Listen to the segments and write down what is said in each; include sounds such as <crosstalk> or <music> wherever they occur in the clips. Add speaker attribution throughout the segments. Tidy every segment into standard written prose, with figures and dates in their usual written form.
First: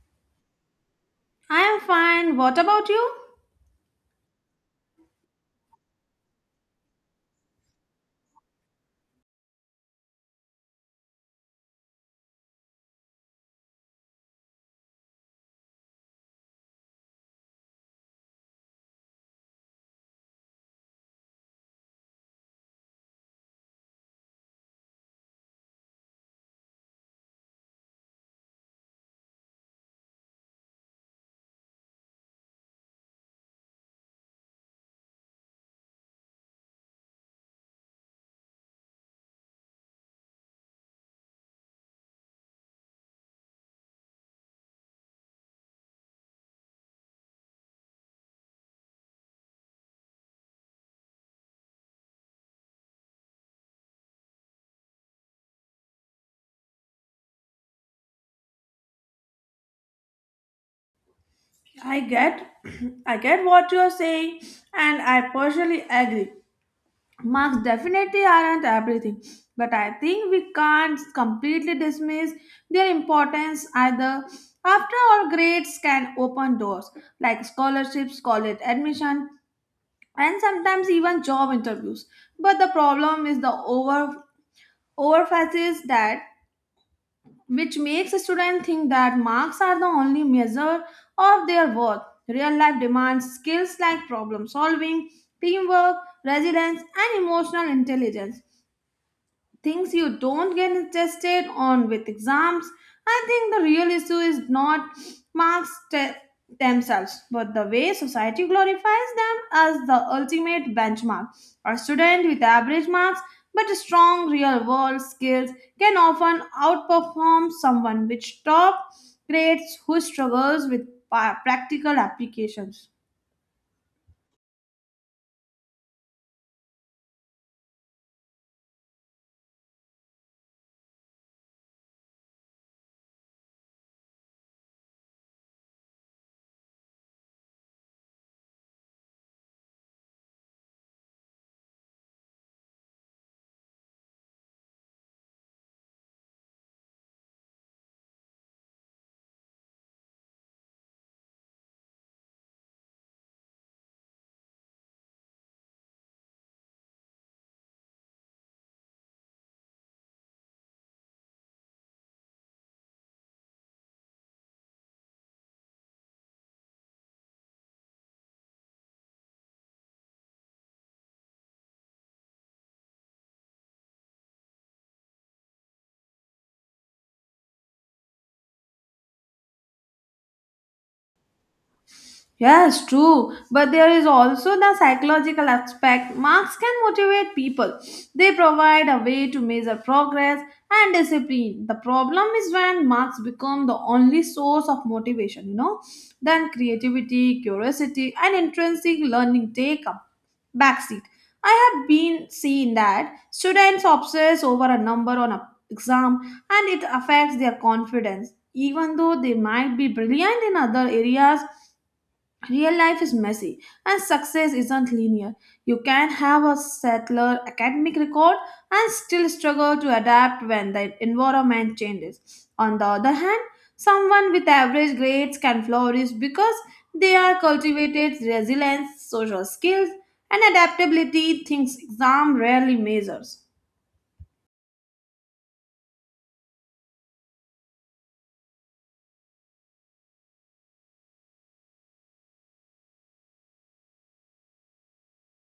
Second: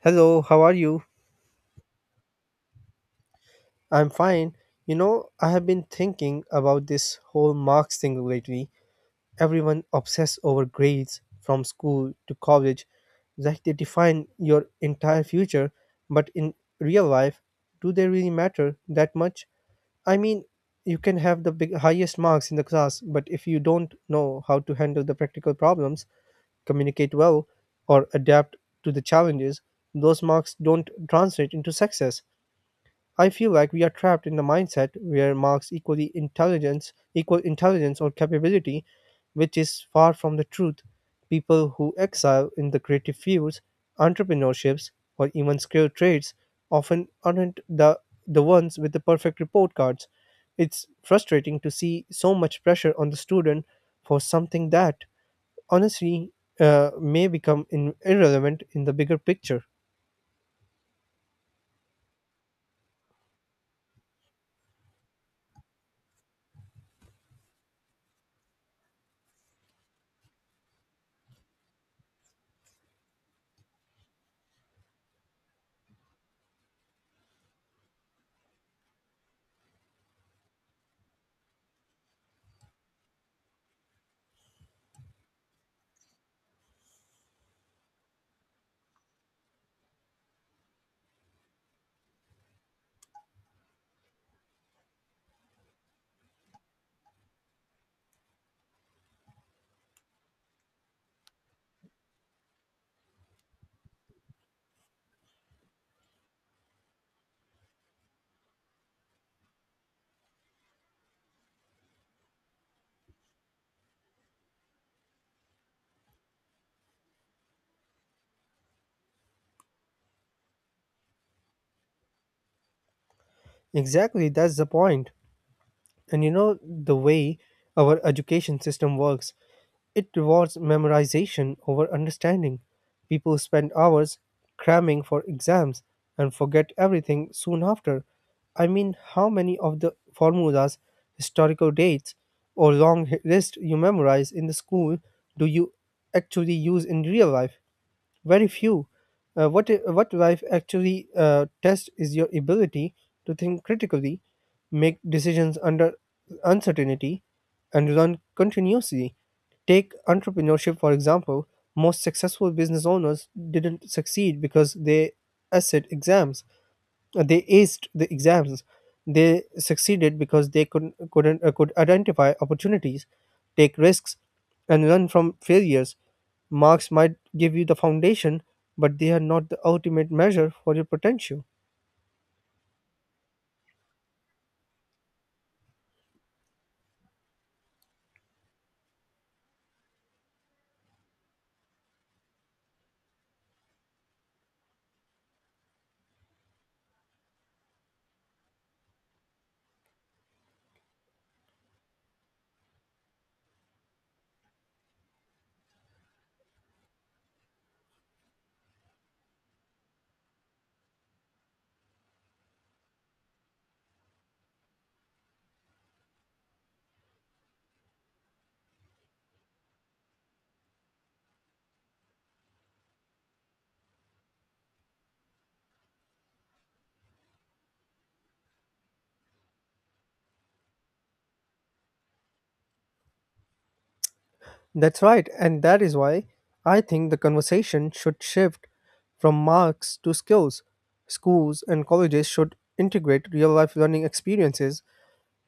Speaker 1: Hello, how are you?
Speaker 2: I am fine. What about you?
Speaker 1: I'm fine. I have been thinking about this whole marks thing lately. Everyone obsessed over grades from school to college, like they define your entire future, but in real life, do they really matter that much? I mean, you can have the big, highest marks in the class, but if you don't know how to handle the practical problems, communicate well, or adapt to the challenges, those marks don't translate into success. I feel like we are trapped in the mindset where marks equal the intelligence, equal intelligence or capability, which is far from the truth. People who excel in the creative fields, entrepreneurships, or even skilled trades often aren't the ones with the perfect report cards. It's frustrating to see so much pressure on the student for something that, honestly, may become irrelevant in the bigger picture.
Speaker 2: I get <clears throat> I get what you're saying and I partially agree. Marks definitely aren't everything, but I think we can't completely dismiss their importance either. After all, grades can open doors like scholarships, college admission, and sometimes even job interviews. But the problem is the overemphasis that which makes students think that marks are the only measure of their worth. Real life demands skills like problem solving, teamwork, resilience, and emotional intelligence things you don't get tested on with exams. I think the real issue is not marks te- themselves, but the way society glorifies them as the ultimate benchmark. A student with average marks but strong real world skills can often outperform someone with top grades who struggles with practical applications.
Speaker 1: Exactly, that's the point. And the way our education system works, it rewards memorization over understanding. People spend hours cramming for exams and forget everything soon after. I mean, how many of the formulas, historical dates, or long list you memorize in the school do you actually use in real life? Very few. What life actually tests is your ability to think critically, make decisions under uncertainty, and learn continuously. Take entrepreneurship, for example. Most successful business owners didn't succeed because they aced exams. They aced the exams, they succeeded because they could couldn't could identify opportunities, take risks, and learn from failures. Marks might give you the foundation, but they are not the ultimate measure for your potential.
Speaker 2: Yes, true. But there is also the psychological aspect. Marks can motivate people. They provide a way to measure progress and discipline. The problem is when marks become the only source of motivation, you know, then creativity, curiosity, and intrinsic learning take a backseat. I have been seeing that students obsess over a number on an exam and it affects their confidence. Even though they might be brilliant in other areas, real life is messy and success isn't linear. You can have a settler academic record and still struggle to adapt when the environment changes. On the other hand, someone with average grades can flourish because they are cultivated resilience, social skills, and adaptability things exam rarely measures.
Speaker 1: That's right, and that is why I think the conversation should shift from marks to skills. Schools and colleges should integrate real life learning experiences,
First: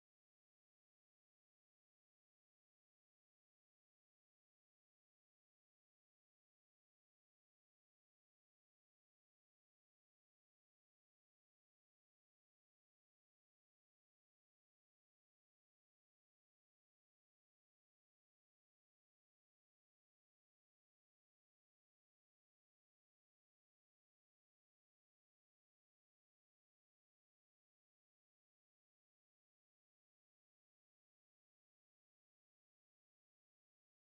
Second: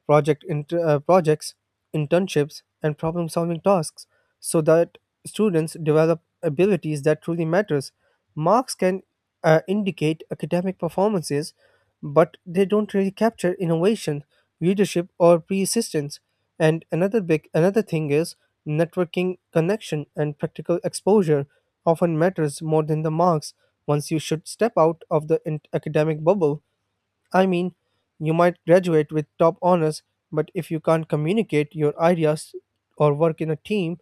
Speaker 1: projects, internships, and problem-solving tasks, so that students develop abilities that truly matters. Marks can indicate academic performances, but they don't really capture innovation, leadership, or persistence. And another thing is networking, connection, and practical exposure often matters more than the marks once you should step out of the academic bubble. I mean, you might graduate with top honors, but if you can't communicate your ideas or work in a team,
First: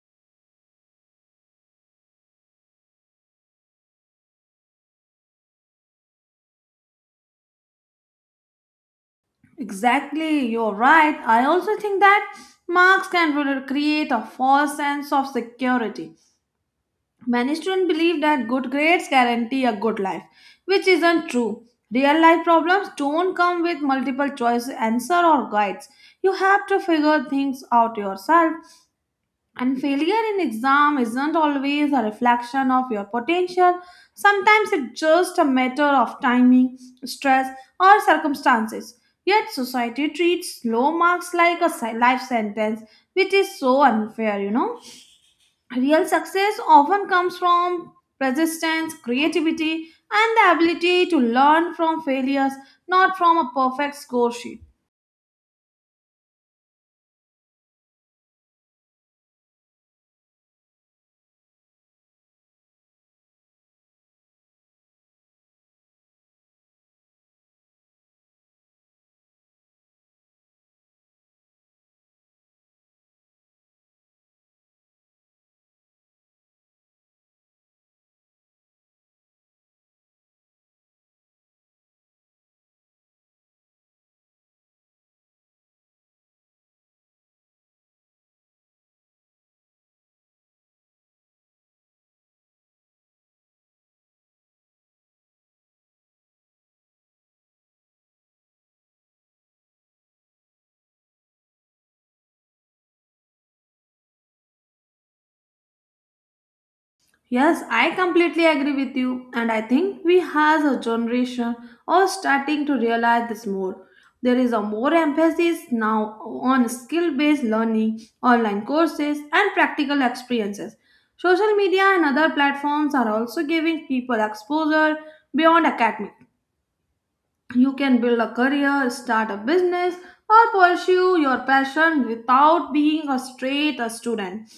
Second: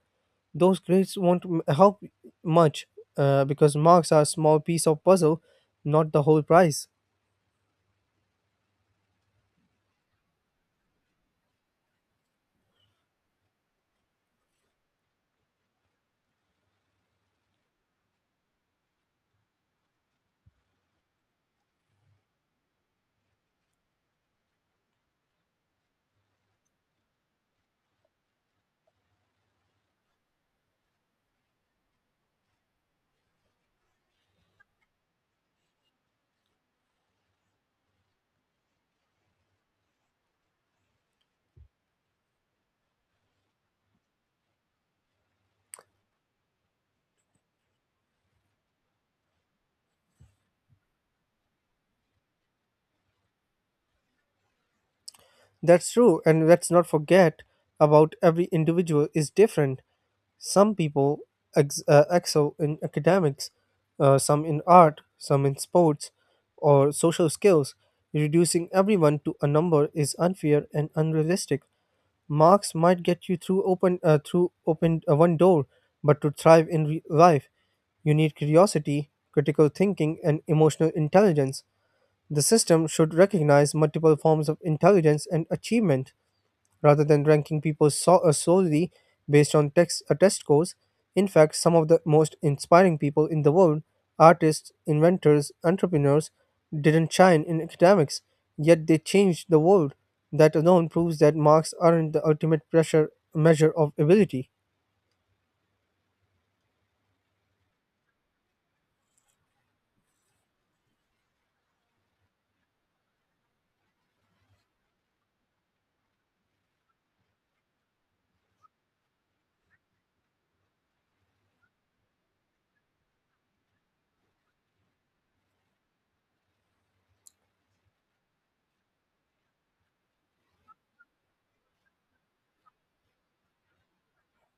Speaker 1: those grades won't help much because marks are a small piece of puzzle, not the whole prize.
Speaker 2: Exactly, you're right. I also think that marks can really create a false sense of security. Many students believe that good grades guarantee a good life, which isn't true. Real life problems don't come with multiple choice answer or guides. You have to figure things out yourself. And failure in exam isn't always a reflection of your potential. Sometimes it's just a matter of timing, stress, or circumstances. Yet society treats low marks like a life sentence, which is so unfair, you know. Real success often comes from persistence, creativity, and the ability to learn from failures, not from a perfect score sheet.
Speaker 1: That's true, and let's not forget about every individual is different. Some people excel in academics, some in art, some in sports, or social skills. Reducing everyone to a number is unfair and unrealistic. Marks might get you through open one door, but to thrive in life, you need curiosity, critical thinking, and emotional intelligence. The system should recognize multiple forms of intelligence and achievement rather than ranking people solely based on test scores. In fact, some of the most inspiring people in the world, artists, inventors, entrepreneurs, didn't shine in academics, yet they changed the world. That alone proves that marks aren't the ultimate pressure measure of ability.
Speaker 2: Yes, I completely agree with you, and I think we as a generation are starting to realize this more. There is a more emphasis now on skill-based learning, online courses, and practical experiences. Social media and other platforms are also giving people exposure beyond academic. You can build a career, start a business, or pursue your passion without being a straight a student.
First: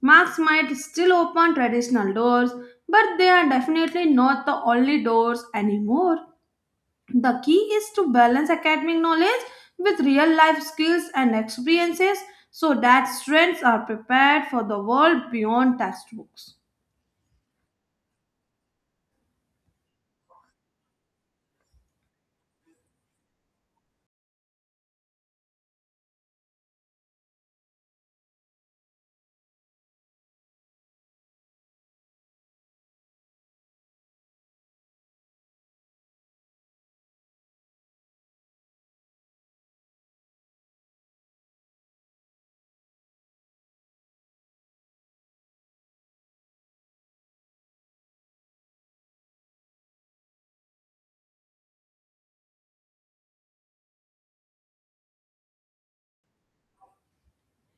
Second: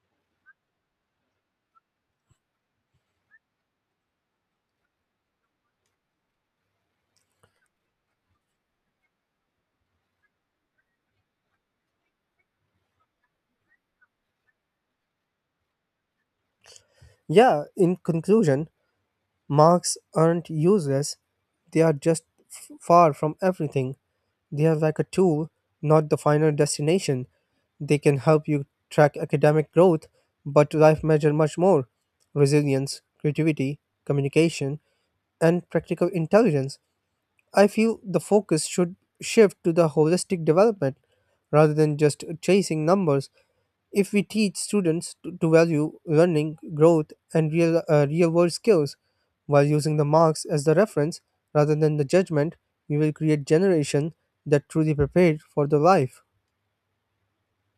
Speaker 2: Marks might still open traditional doors, but they are definitely not the only doors anymore. The key is to balance academic knowledge with real life skills and experiences so that students are prepared for the world beyond textbooks.
Speaker 1: Yeah, in conclusion, marks aren't useless, they are just far from everything. They are like a tool, not the final destination. They can help you track academic growth, but life measures much more resilience, creativity, communication, and practical intelligence. I feel the focus should shift to the holistic development rather than just chasing numbers. If we teach students to value learning, growth, and real world skills while using the marks as the reference rather than the judgment, we will create generation that truly prepared for the life.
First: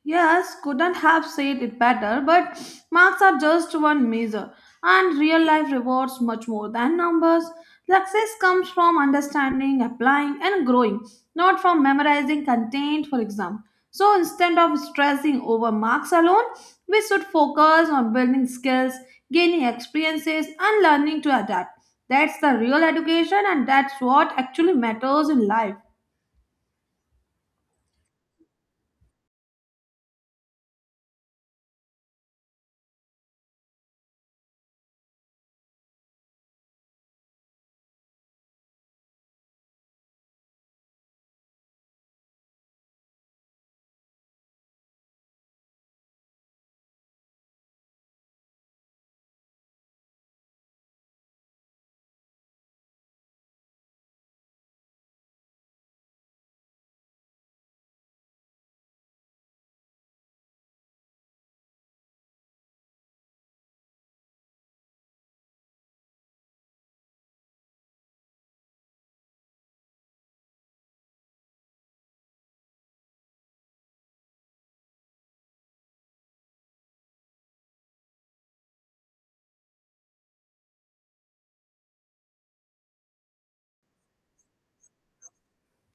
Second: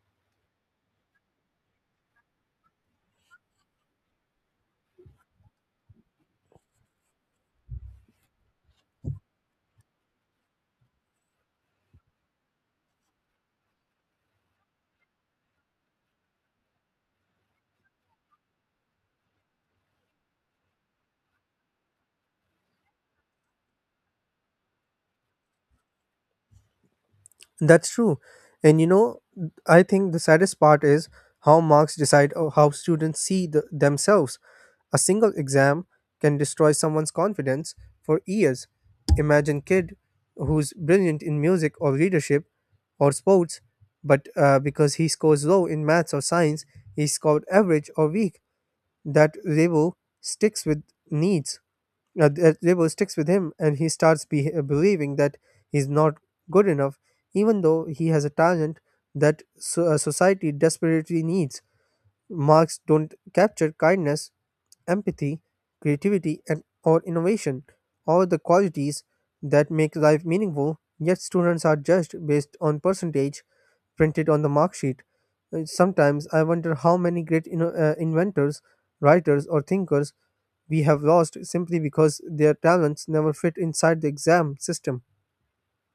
Speaker 2: Yes, couldn't have said it better, but marks are just one measure, and real life rewards much more than numbers. Success comes from understanding, applying, and growing, not from memorizing content, for example. So instead of stressing over marks alone, we should focus on building skills, gaining experiences, and learning to adapt. That's the real education, and that's what actually matters in life.
Speaker 1: That's true. And I think the saddest part is how marks decide how students see themselves. A single exam can destroy someone's confidence for years. Imagine kid who's brilliant in music or leadership or sports, but because he scores low in maths or science, he scored average or weak. That label sticks with needs. That label sticks with him, and he starts believing that he's not good enough, even though he has a talent that society desperately needs. Marks don't capture kindness, empathy, creativity, and or innovation, all the qualities that make life meaningful. Yet students are judged based on percentage printed on the mark sheet. Sometimes I wonder how many great inventors, writers, or thinkers we have lost simply because their talents never fit inside the exam system.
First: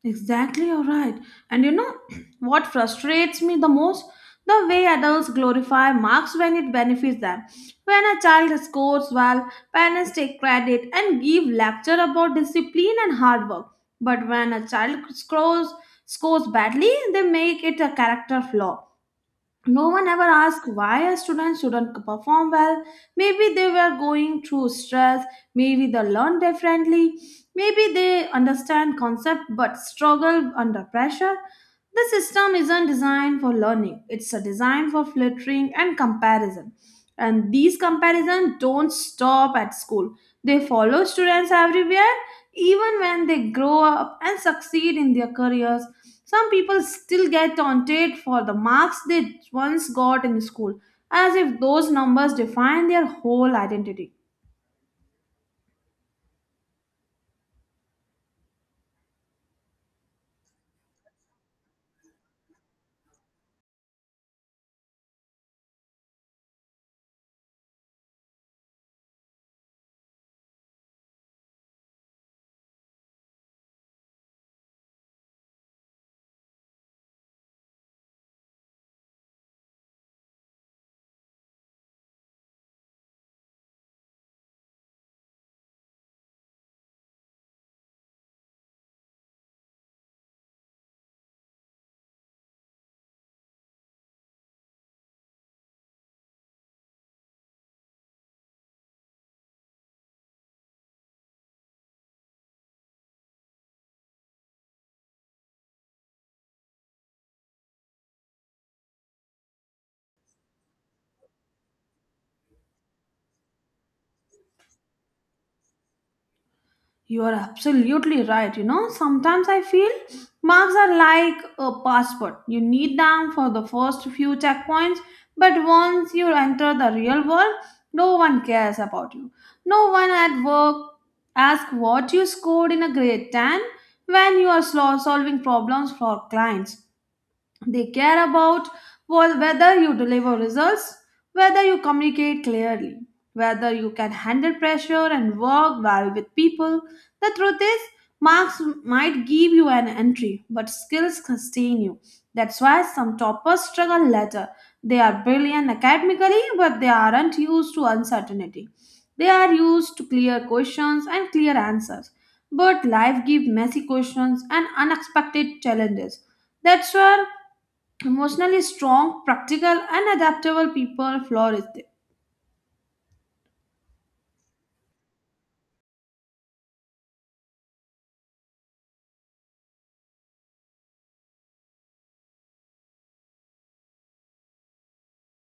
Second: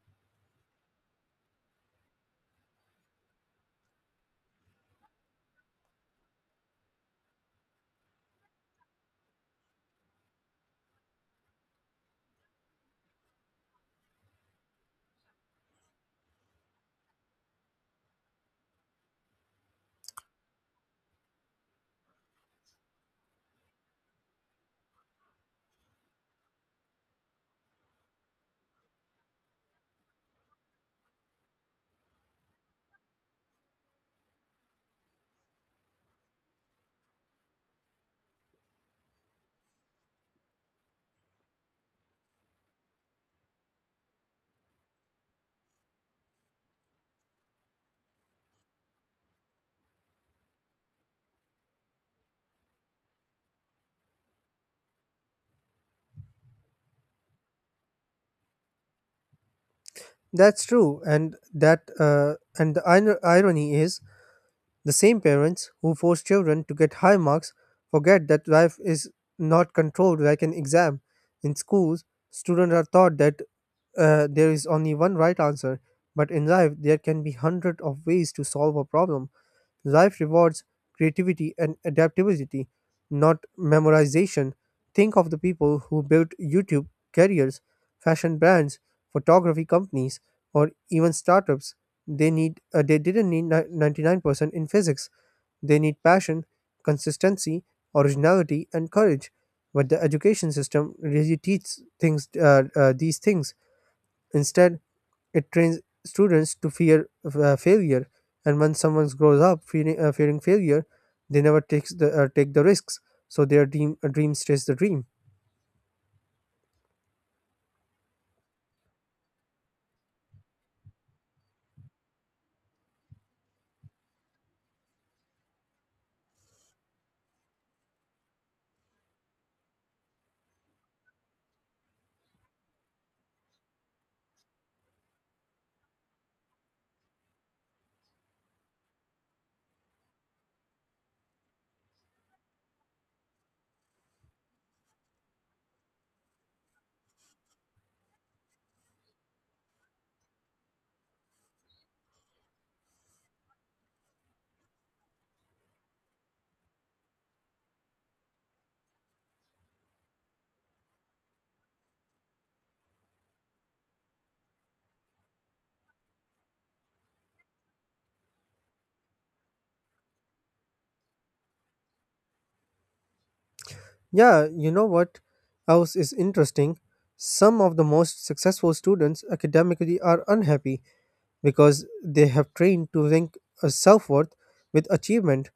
Speaker 2: Exactly, you're right. And you know <clears throat> what frustrates me the most? The way adults glorify marks when it benefits them. When a child scores well, parents take credit and give lecture about discipline and hard work. But when a child scores badly, they make it a character flaw. No one ever asked why a student shouldn't perform well. Maybe they were going through stress, maybe they learn differently, maybe they understand concept but struggle under pressure. The system isn't designed for learning, it's a design for filtering and comparison. And these comparisons don't stop at school. They follow students everywhere even when they grow up and succeed in their careers, some people still get taunted for the marks they once got in school, as if those numbers define their whole identity.
Speaker 1: That's true, and that and the irony is the same parents who force children to get high marks forget that life is not controlled like an exam. In schools, students are taught that there is only one right answer, but in life, there can be hundred of ways to solve a problem. Life rewards creativity and adaptability, not memorization. Think of the people who built YouTube careers, fashion brands, photography companies, or even startups. They didn't need 99% in physics. They need passion, consistency, originality, and courage. But the education system really teaches things these things. Instead, it trains students to fear failure, and when someone grows up fearing failure, they never take the risks. So their dream stays the dream.
Speaker 2: You are absolutely right. You know, sometimes I feel marks are like a passport. You need them for the first few checkpoints, but once you enter the real world, no one cares about you. No one at work asks what you scored in a grade 10 when you are solving problems for clients. They care about well, whether you deliver results, whether you communicate clearly, whether you can handle pressure and work well with people. The truth is, marks might give you an entry, but skills sustain you. That's why some toppers struggle later. They are brilliant academically, but they aren't used to uncertainty. They are used to clear questions and clear answers. But life gives messy questions and unexpected challenges. That's where emotionally strong, practical, and adaptable people flourish there.
Speaker 1: Yeah, you know what else is interesting? Some of the most successful students academically are unhappy because they have trained to link a self-worth with achievement.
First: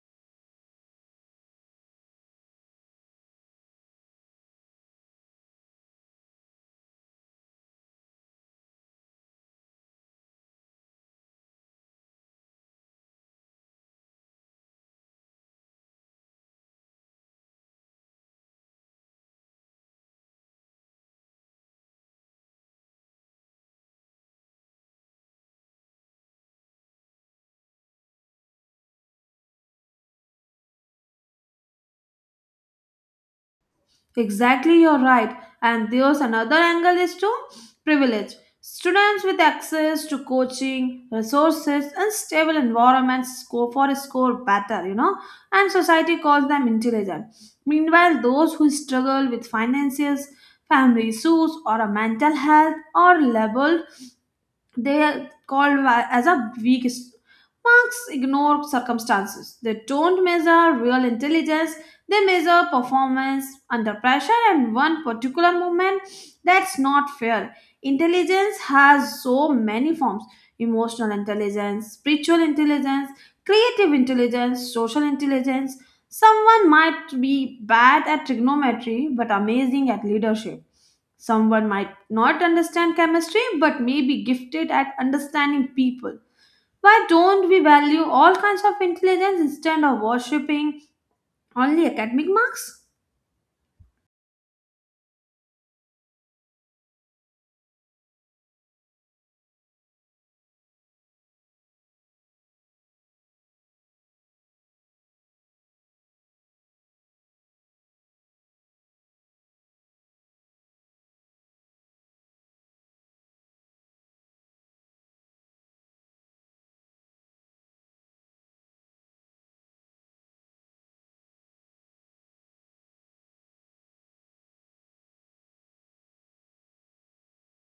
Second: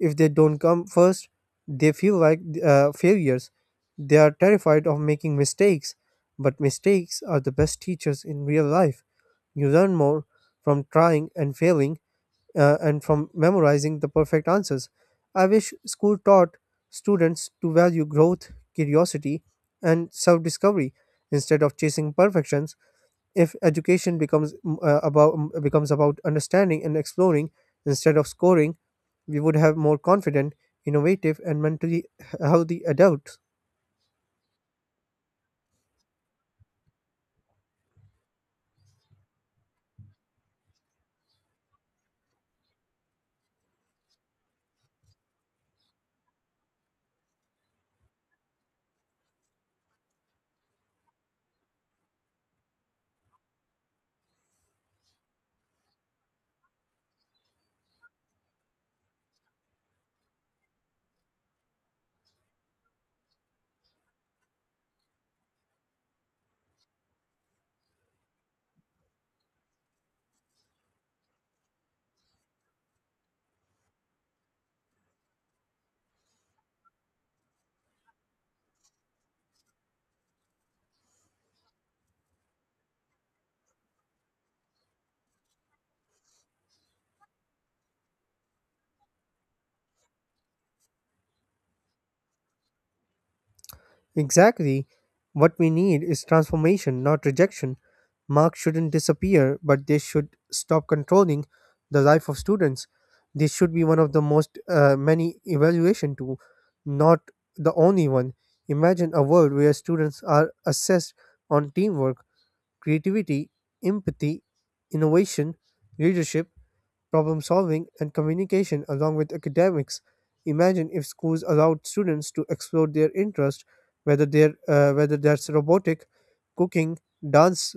Speaker 1: If they don't come first, they feel like failures. They are terrified of making mistakes, but mistakes are the best teachers in real life. You learn more from trying and failing and from memorizing the perfect answers. I wish school taught students to value growth, curiosity, and self-discovery instead of chasing perfections. If education becomes about understanding and exploring instead of scoring, we would have more confident, innovative, and mentally healthy adults.
Speaker 2: Exactly, you're right. And there's another angle is to privilege. Students with access to coaching, resources, and stable environments score better, you know, and society calls them intelligent. Meanwhile, those who struggle with finances, family issues, or a mental health are labeled. They are called as a weak marks ignore circumstances. They don't measure real intelligence. They measure performance under pressure and one particular moment. That's not fair. Intelligence has so many forms emotional intelligence, spiritual intelligence, creative intelligence, social intelligence. Someone might be bad at trigonometry but amazing at leadership. Someone might not understand chemistry but may be gifted at understanding people. Why don't we value all kinds of intelligence instead of worshipping only academic marks?
Speaker 1: Exactly, what we need is transformation, not rejection. Marks shouldn't disappear, but they should stop controlling the life of students. This should be one of the most many evaluation tool, not the only one. Imagine a world where students are assessed on teamwork, creativity, empathy, innovation, leadership, problem solving, and communication, along with academics. Imagine if schools allowed students to explore their interest, whether that's robotic, cooking, dance,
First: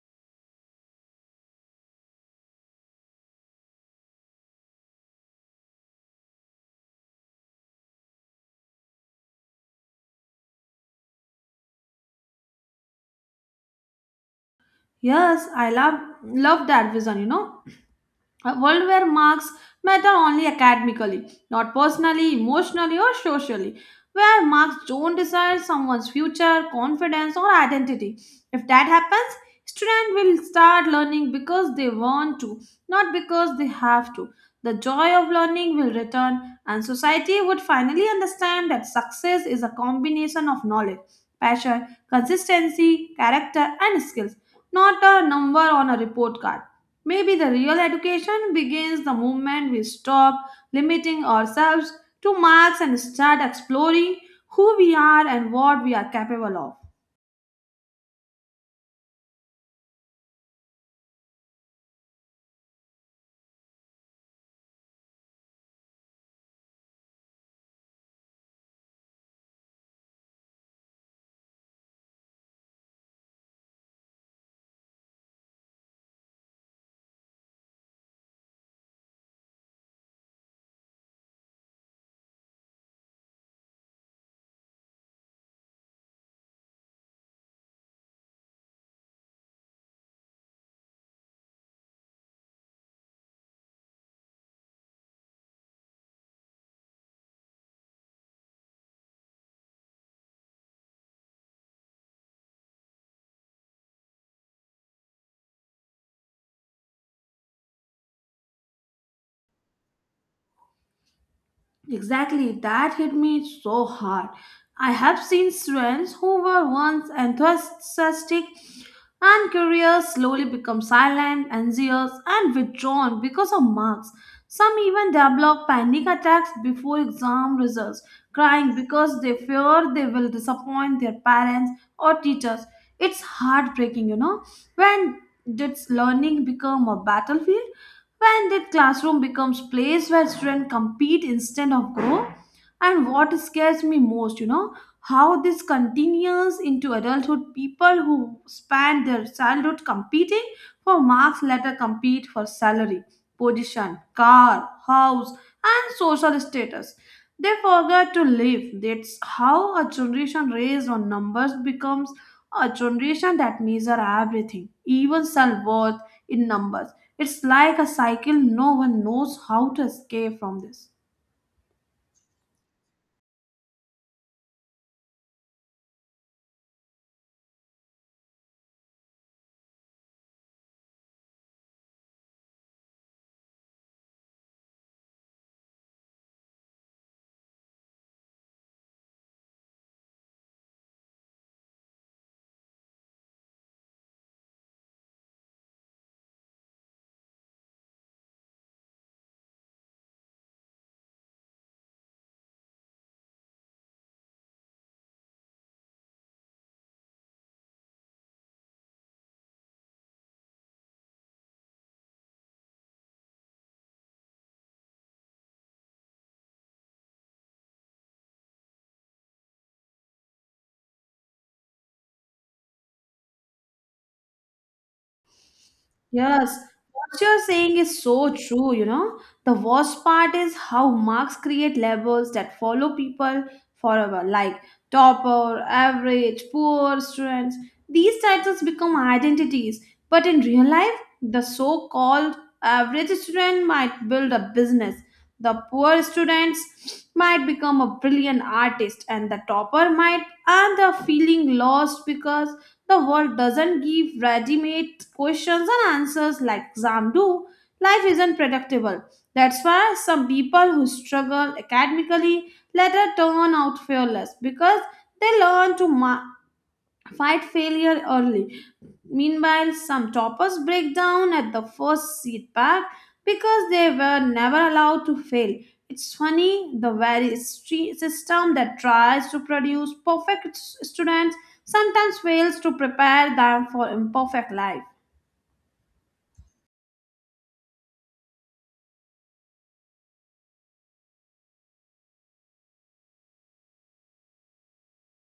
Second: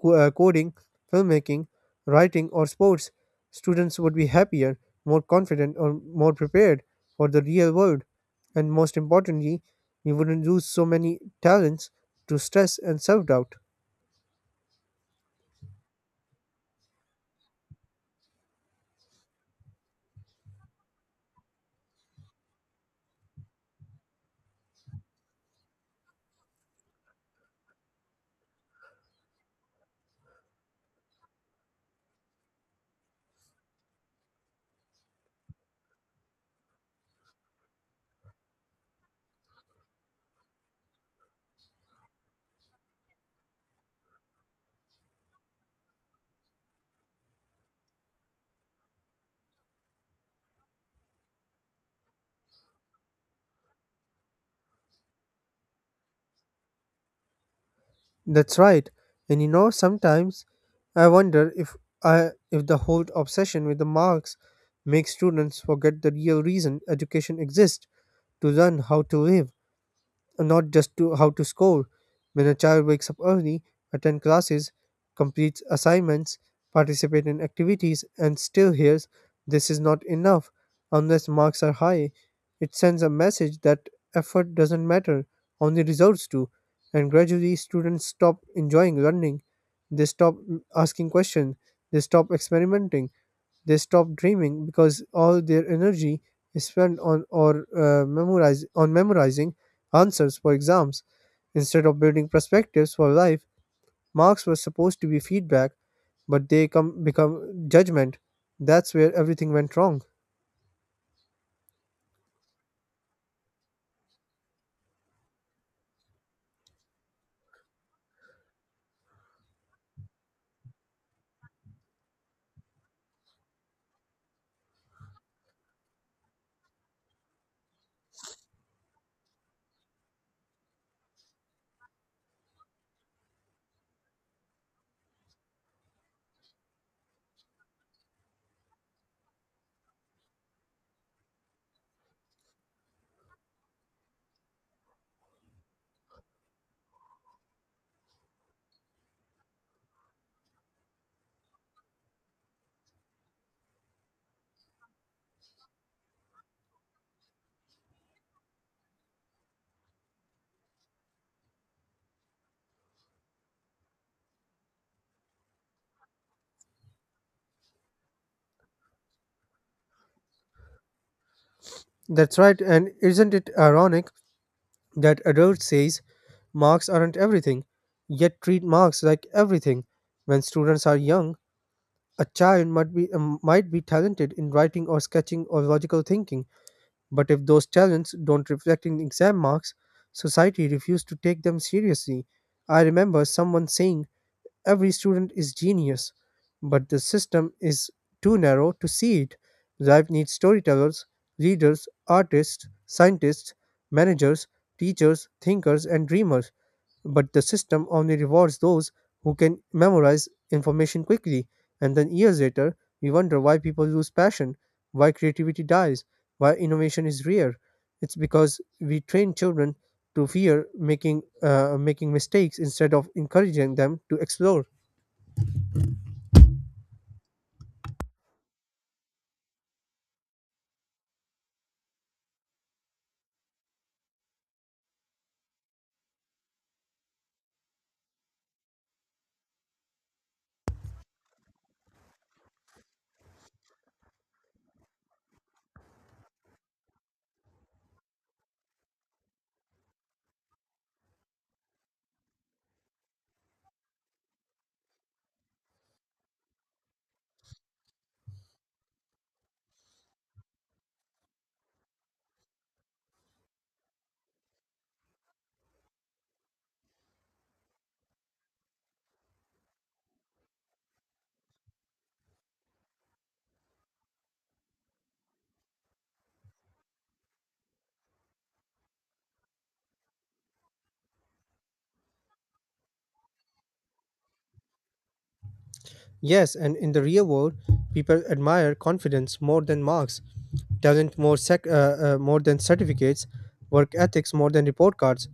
Speaker 1: coding, filmmaking, writing, or sports. Students would be happier, more confident, or more prepared for the real world. And most importantly, we wouldn't lose so many talents to stress and self doubt.
Speaker 2: Yes, I love that vision, you know. A world where marks matter only academically, not personally, emotionally, or socially. Where marks don't decide someone's future, confidence, or identity. If that happens, students will start learning because they want to, not because they have to. The joy of learning will return, and society would finally understand that success is a combination of knowledge, passion, consistency, character, and skills, not a number on a report card. Maybe the real education begins the moment we stop limiting ourselves to marks and start exploring who we are and what we are capable of.
Speaker 1: That's right. And sometimes I wonder if the whole obsession with the marks makes students forget the real reason education exists, to learn how to live, not just to how to score. When a child wakes up early, attends classes, completes assignments, participates in activities, and still hears this is not enough unless marks are high, it sends a message that effort doesn't matter, only results do. And gradually, students stop enjoying learning. They stop asking questions. They stop experimenting, they stop dreaming because all their energy is spent on or memorize on memorizing answers for exams instead of building perspectives for life. Marks were supposed to be feedback, but they come become judgment. That's where everything went wrong.
Speaker 2: Exactly, that hit me so hard. I have seen students who were once enthusiastic and curious slowly become silent, anxious, and withdrawn because of marks. Some even develop panic attacks before exam results, crying because they fear they will disappoint their parents or teachers. It's heartbreaking, you know, when did learning become a battlefield? When did classroom becomes place where students compete instead of grow? And what scares me most, you know, how this continues into adulthood. People who spend their childhood competing for marks later compete for salary, position, car, house, and social status. They forget to live. That's how a generation raised on numbers becomes a generation that measure everything, even self worth, in numbers. It's like a cycle no one knows how to escape from this.
Speaker 1: That's right, and isn't it ironic that adults says marks aren't everything, yet treat marks like everything. When students are young, a child might be talented in writing or sketching or logical thinking, but if those talents don't reflect in exam marks, society refuses to take them seriously. I remember someone saying every student is genius, but the system is too narrow to see it. Life needs storytellers, readers, artists, scientists, managers, teachers, thinkers, and dreamers. But the system only rewards those who can memorize information quickly, and then years later, we wonder why people lose passion, why creativity dies, why innovation is rare. It's because we train children to fear making mistakes instead of encouraging them to explore.
Speaker 2: Yes, what you're saying is so true, you know. The worst part is how marks create labels that follow people forever, like topper, average, poor students. These titles become identities, but in real life, the so called average student might build a business, the poor students might become a brilliant artist, and the topper might end up feeling lost because the world doesn't give ready-made questions and answers like exam do. Life isn't predictable. That's why some people who struggle academically later turn out fearless because they learn to fight failure early. Meanwhile, some toppers break down at the first seat pack because they were never allowed to fail. It's funny, the very system that tries to produce perfect students sometimes fails to prepare them for imperfect life.
Speaker 1: Yes, and in the real world, people admire confidence more than marks, talent more than certificates, work ethics more than report cards.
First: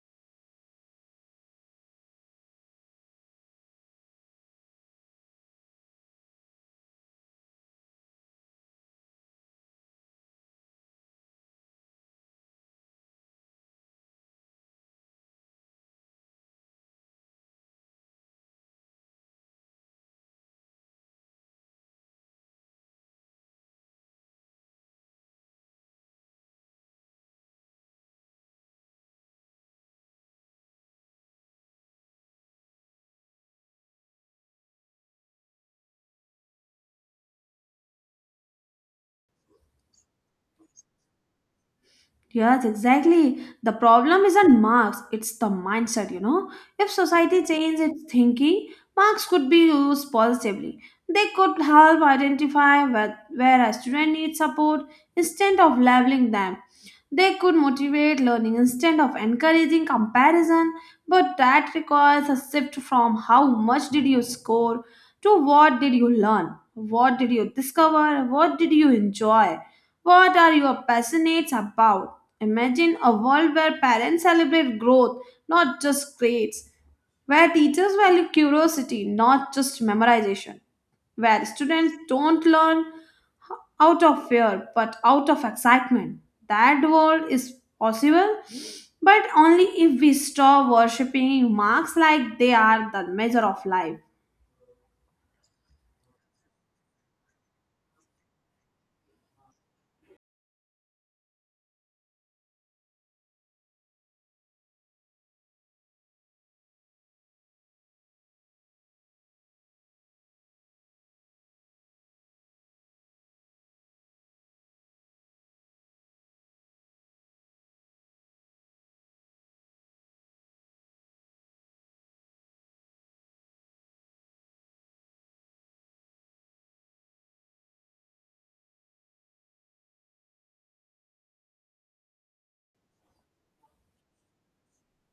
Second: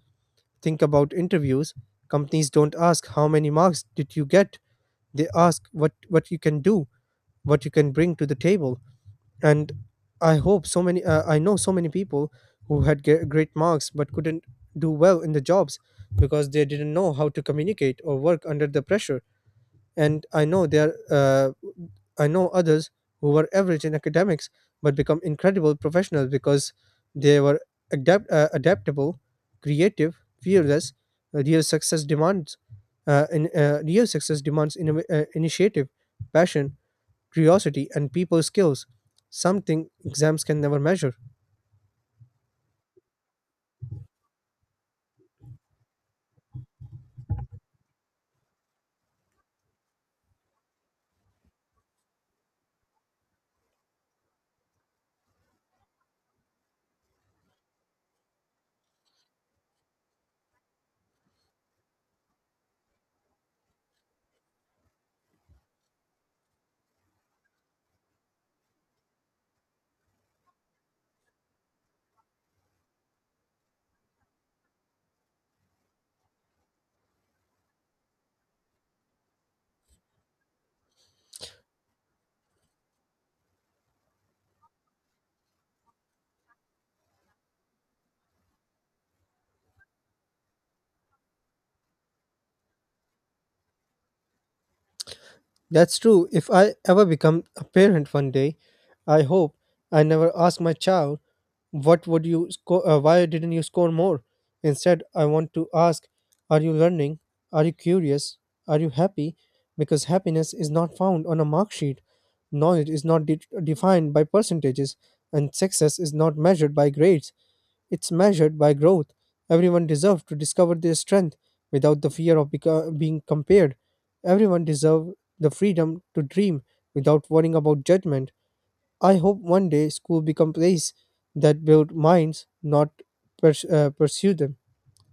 Speaker 1: Think about interviews. Companies don't ask how many marks did you get. They ask what you can do, what you can bring to the table. And I know so many people who had great marks but couldn't do well in the jobs because they didn't know how to communicate or work under the pressure, and I know others who were average in academics but become incredible professionals because they were adaptable, creative, fearless. uh, Real success demands Real success demands initiative, passion, curiosity, and people skills. Something exams can never measure.
Speaker 2: Yes, exactly. The problem isn't marks, it's the mindset, you know. If society changed its thinking, marks could be used positively. They could help identify where a student needs support instead of labeling them. They could motivate learning instead of encouraging comparison, but that requires a shift from how much did you score to what did you learn, what did you discover, what did you enjoy, what are you passionate about. Imagine a world where parents celebrate growth, not just grades, where teachers value curiosity, not just memorization, where students don't learn out of fear, but out of excitement. That world is possible, but only if we stop worshipping marks like they are the measure of life.
Speaker 1: That's true. If I ever become a parent one day, I hope I never ask my child, "What would you score? Why didn't you score more?" Instead, I want to ask, "Are you learning? Are you curious? Are you happy?" Because happiness is not found on a mark sheet. Knowledge is not defined by percentages, and success is not measured by grades. It's measured by growth. Everyone deserves to discover their strength without the fear of being compared. Everyone deserves the freedom to dream without worrying about judgment. I hope one day school become place that build minds, not pursue them,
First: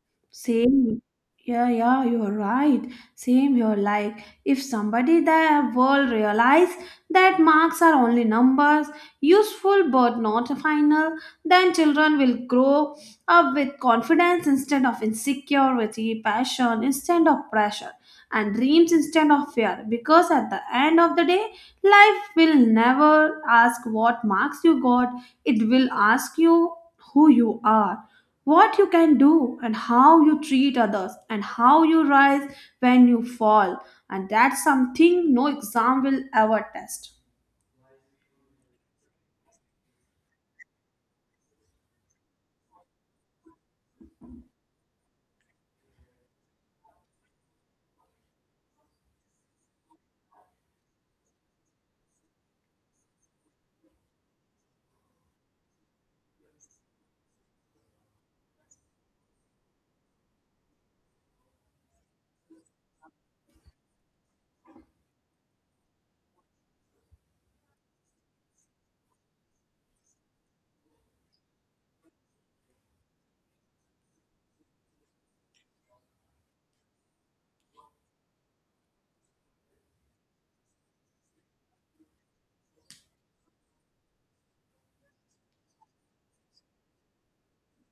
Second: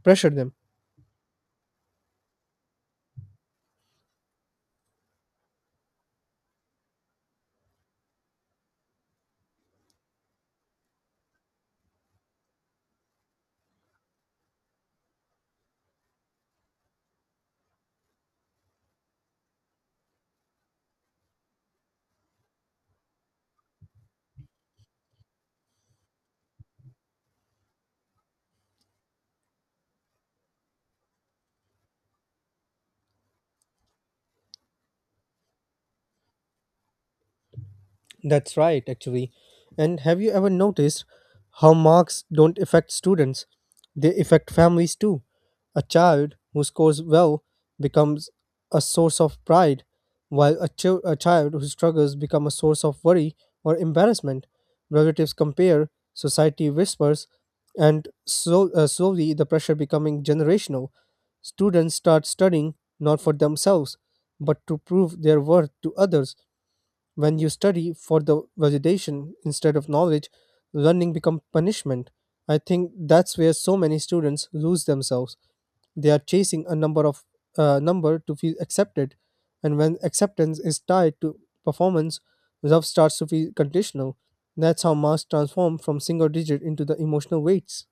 Speaker 1: pressure them.
Speaker 2: Same. Yeah, you're right. Same, you're like, if somebody the world realize that marks are only numbers, useful but not final, then children will grow up with confidence instead of insecurity, passion instead of pressure, and dreams instead of fear. Because at the end of the day, life will never ask what marks you got, it will ask you who you are, what you can do, and how you treat others, and how you rise when you fall, and that's something no exam will ever test.
Speaker 1: That's right, actually. And have you ever noticed how marks don't affect students? They affect families too. A child who scores well becomes a source of pride, while a child who struggles becomes a source of worry or embarrassment. Relatives compare, society whispers, and slowly the pressure becoming generational. Students start studying not for themselves, but to prove their worth to others. When you study for the validation instead of knowledge, learning becomes punishment. I think that's where so many students lose themselves. They are chasing a number to feel accepted, and when acceptance is tied to performance, love starts to feel conditional. That's how marks transform from single digit into the emotional weights.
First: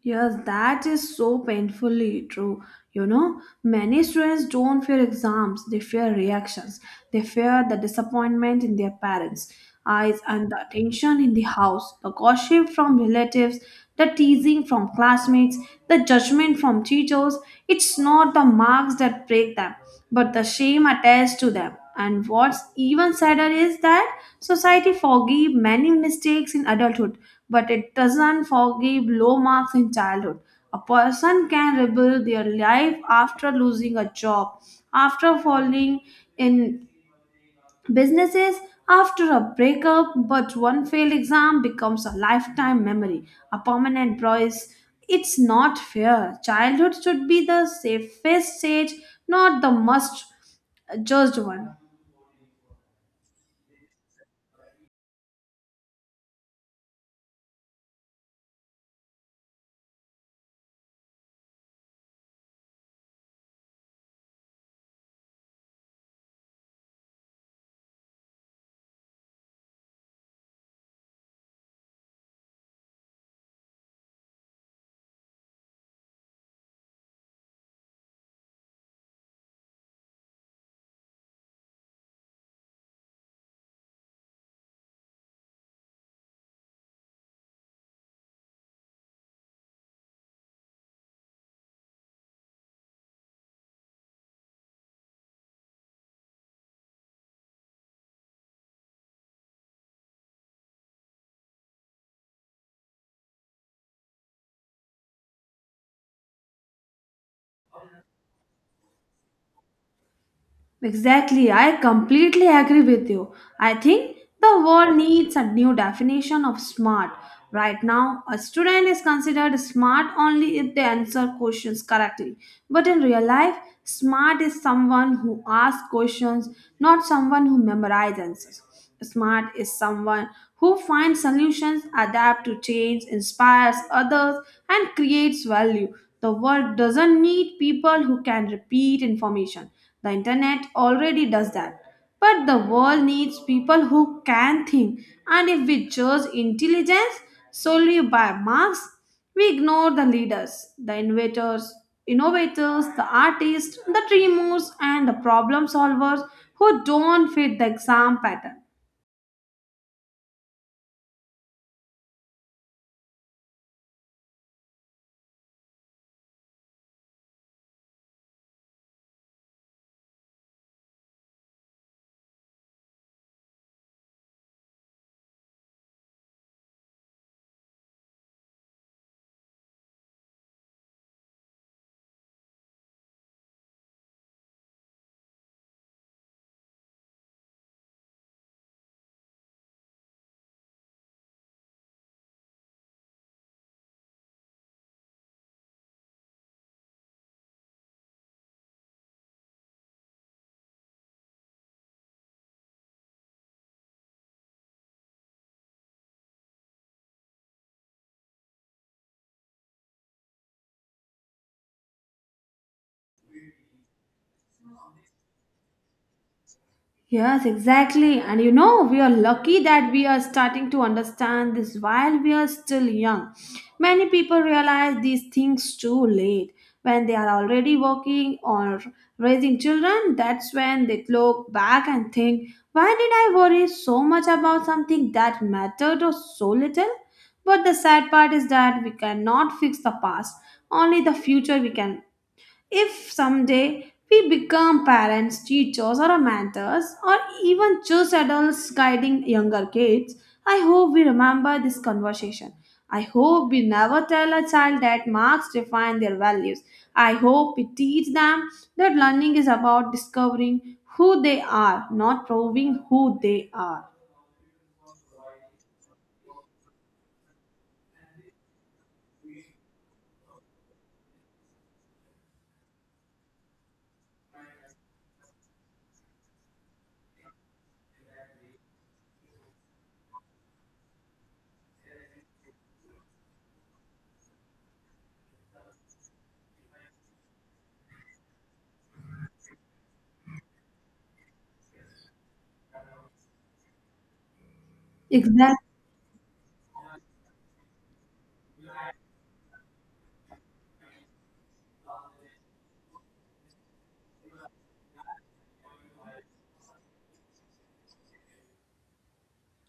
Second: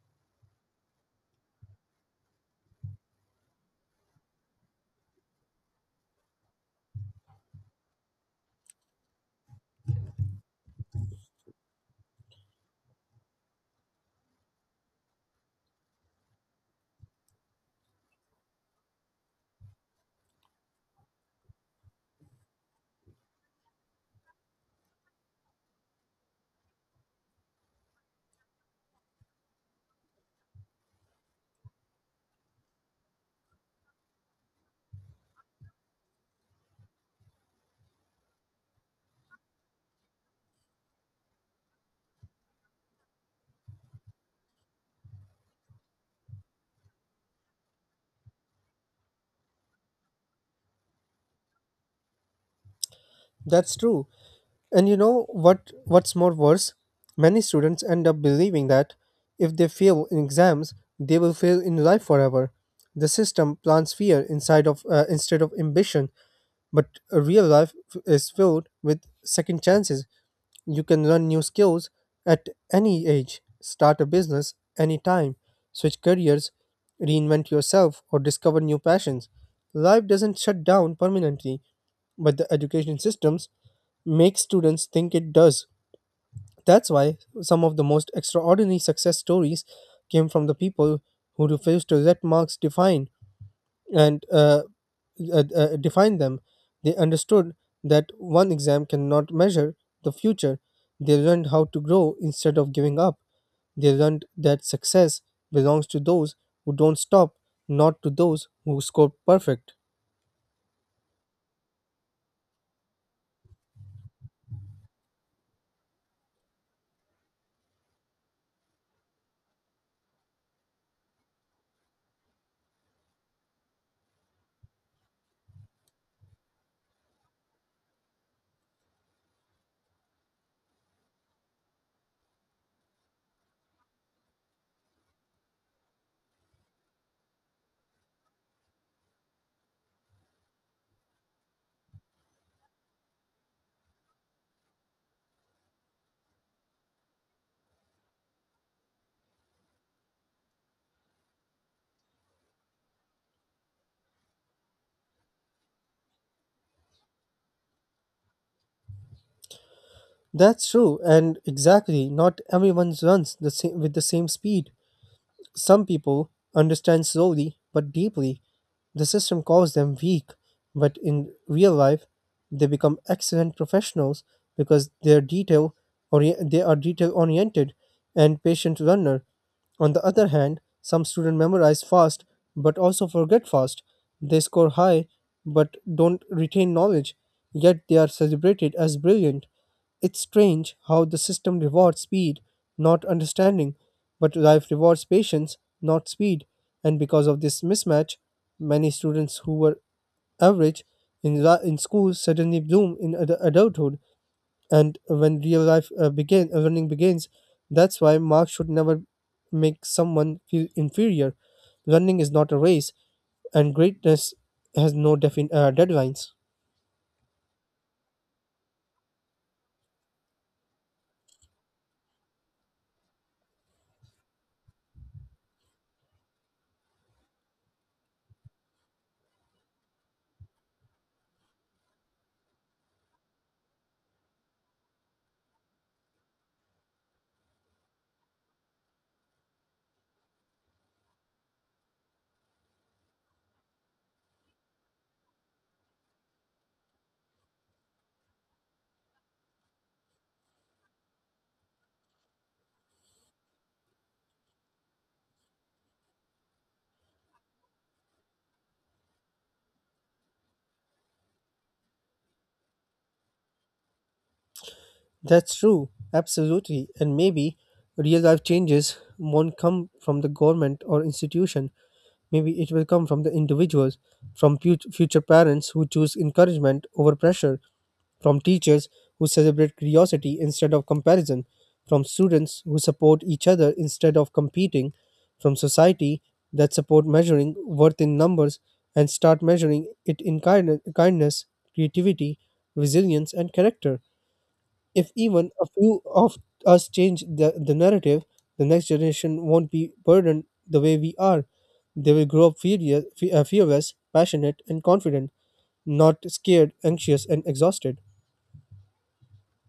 Speaker 2: Yes, that is so painfully true. You know, many students don't fear exams, they fear reactions. They fear the disappointment in their parents' eyes and the attention in the house, the gossip from relatives, the teasing from classmates, the judgment from teachers. It's not the marks that break them, but the shame attached to them. And what's even sadder is that society forgive many mistakes in adulthood but it doesn't forgive low marks in childhood. A person can rebuild their life after losing a job, after falling in businesses, after a breakup, but one failed exam becomes a lifetime memory, a permanent bruise. It's not fair. Childhood should be the safest stage, not the most judged one.
Speaker 1: That's true. And you know what's more worse? Many students end up believing that if they fail in exams, they will fail in life forever. The system plants fear inside of instead of ambition, but a real life is filled with second chances. You can learn new skills at any age, start a business anytime, switch careers, reinvent yourself, or discover new passions. Life doesn't shut down permanently, but the education systems make students think it does. That's why some of the most extraordinary success stories came from the people who refused to let marks define and define them. They understood that one exam cannot measure the future. They learned how to grow instead of giving up. They learned that success belongs to those who don't stop, not to those who score perfect.
Speaker 2: Exactly, I completely agree with you. I think the world needs a new definition of smart. Right now, a student is considered smart only if they answer questions correctly. But in real life, smart is someone who asks questions, not someone who memorizes answers. Smart is someone who finds solutions, adapts to change, inspires others, and creates value. The world doesn't need people who can repeat information. The internet already does that. But the world needs people who can think, and if we judge intelligence solely by marks, we ignore the leaders, the innovators, innovators, the artists, the dreamers, and the problem solvers who don't fit the exam pattern.
Speaker 1: That's true, and exactly, not everyone runs the same, with the same speed. Some people understand slowly but deeply. The system calls them weak, but in real life, they become excellent professionals because they are detail oriented and patient learner. On the other hand, some students memorize fast but also forget fast. They score high but don't retain knowledge, yet they are celebrated as brilliant. It's strange how the system rewards speed, not understanding, but life rewards patience, not speed. And because of this mismatch, many students who were average in school suddenly bloom in adulthood. And when real life learning begins, that's why marks should never make someone feel inferior. Learning is not a race, and greatness has no deadlines.
Speaker 2: Yes, exactly. And we are lucky that we are starting to understand this while we are still young. Many people realize these things too late. When they are already working or raising children, that's when they look back and think, why did I worry so much about something that mattered or so little? But the sad part is that we cannot fix the past, only the future we can if someday we become parents, teachers, or mentors, or even just adults guiding younger kids, I hope we remember this conversation. I hope we never tell a child that marks define their values. I hope we teach them that learning is about discovering who they are, not proving who they are.
Speaker 1: That's true, absolutely. And maybe real life changes won't come from the government or institution. Maybe it will come from the individuals, from future parents who choose encouragement over pressure, from teachers who celebrate curiosity instead of comparison, from students who support each other instead of competing, from society that support measuring worth in numbers and start measuring it in kindness, creativity, resilience, and character. If even
Speaker 2: Exactly.
Speaker 1: a few of us change the narrative, the next generation won't be burdened the way we are. They will grow up fearless, fearless passionate, and confident, not scared, anxious, and exhausted.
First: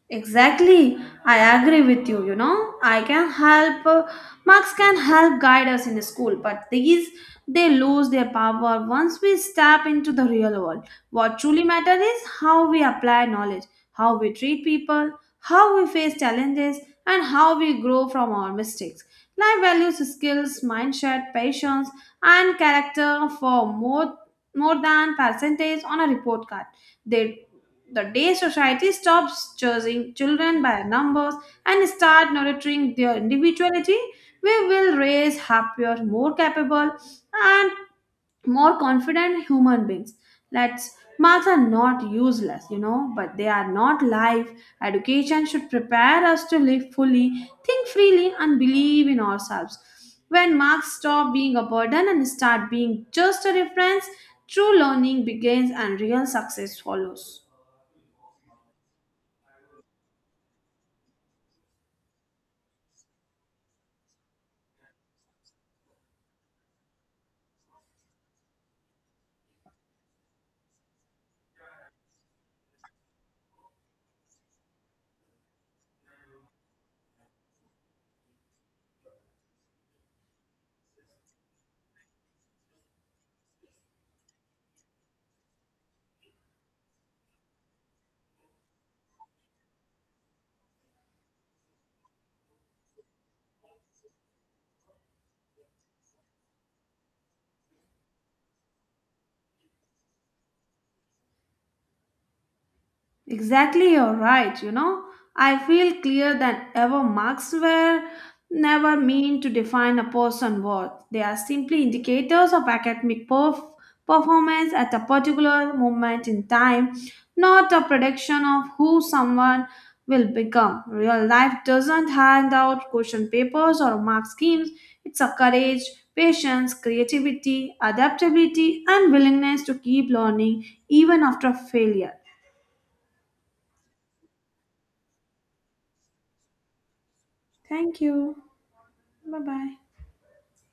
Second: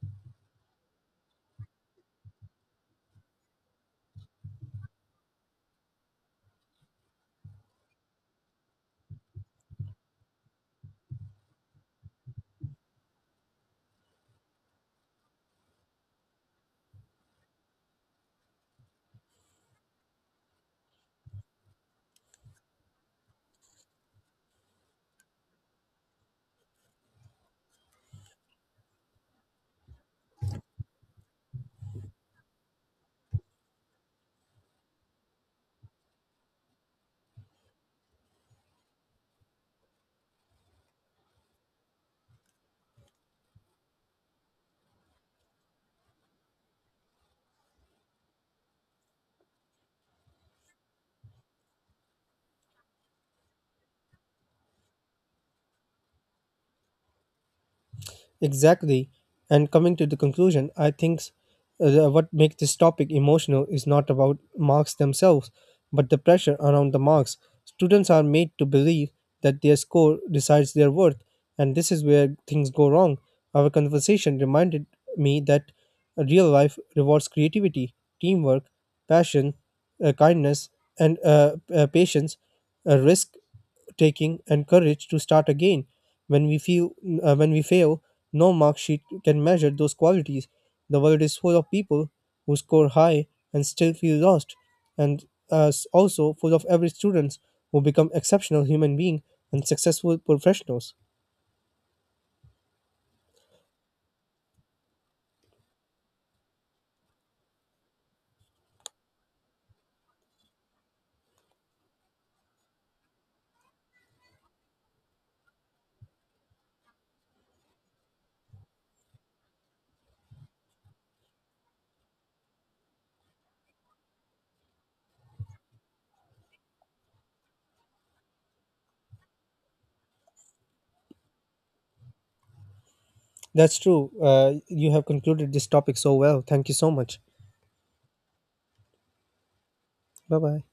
Speaker 2: Exactly. I agree with you. You know, I can help, marks can help guide us in school, but these, they lose their power once we step into the real world. What truly matters is how we apply knowledge, how we treat people, how we face challenges, and how we grow from our mistakes. Life values, skills, mindset, patience, and character for more than percentage on a report card. They the day society stops judging children by numbers and start nurturing their individuality, we will raise happier, more capable, and more confident human beings. Let's marks are not useless, you know, but they are not life. Education should prepare us to live fully, think freely, and believe in ourselves. When marks stop being a burden and start being just a reference, true learning begins and real success follows.
Speaker 1: Exactly. And coming to the conclusion, I think what makes this topic emotional is not about marks themselves, but the pressure around the marks. Students are made to believe that their score decides their worth, and this is where things go wrong. Our conversation reminded me that real life rewards creativity, teamwork, passion, kindness, and patience, risk taking, and courage to start again when we feel when we fail. No mark sheet can measure those qualities. The world is full of people who score high and still feel lost, and also full of average students who become exceptional human beings and successful professionals.
Speaker 2: Exactly, you're right. You know, I feel clear than ever marks were never meant to define a person's worth. They are simply indicators of academic performance at a particular moment in time, not a prediction of who someone will become. Real life doesn't hand out question papers or mark schemes, it's a courage. Patience, creativity, adaptability, and willingness to keep learning even after failure.
Speaker 1: That's true. You have concluded this topic so well. Thank you so much.
Speaker 2: Thank you. Bye bye.
Speaker 1: Bye bye.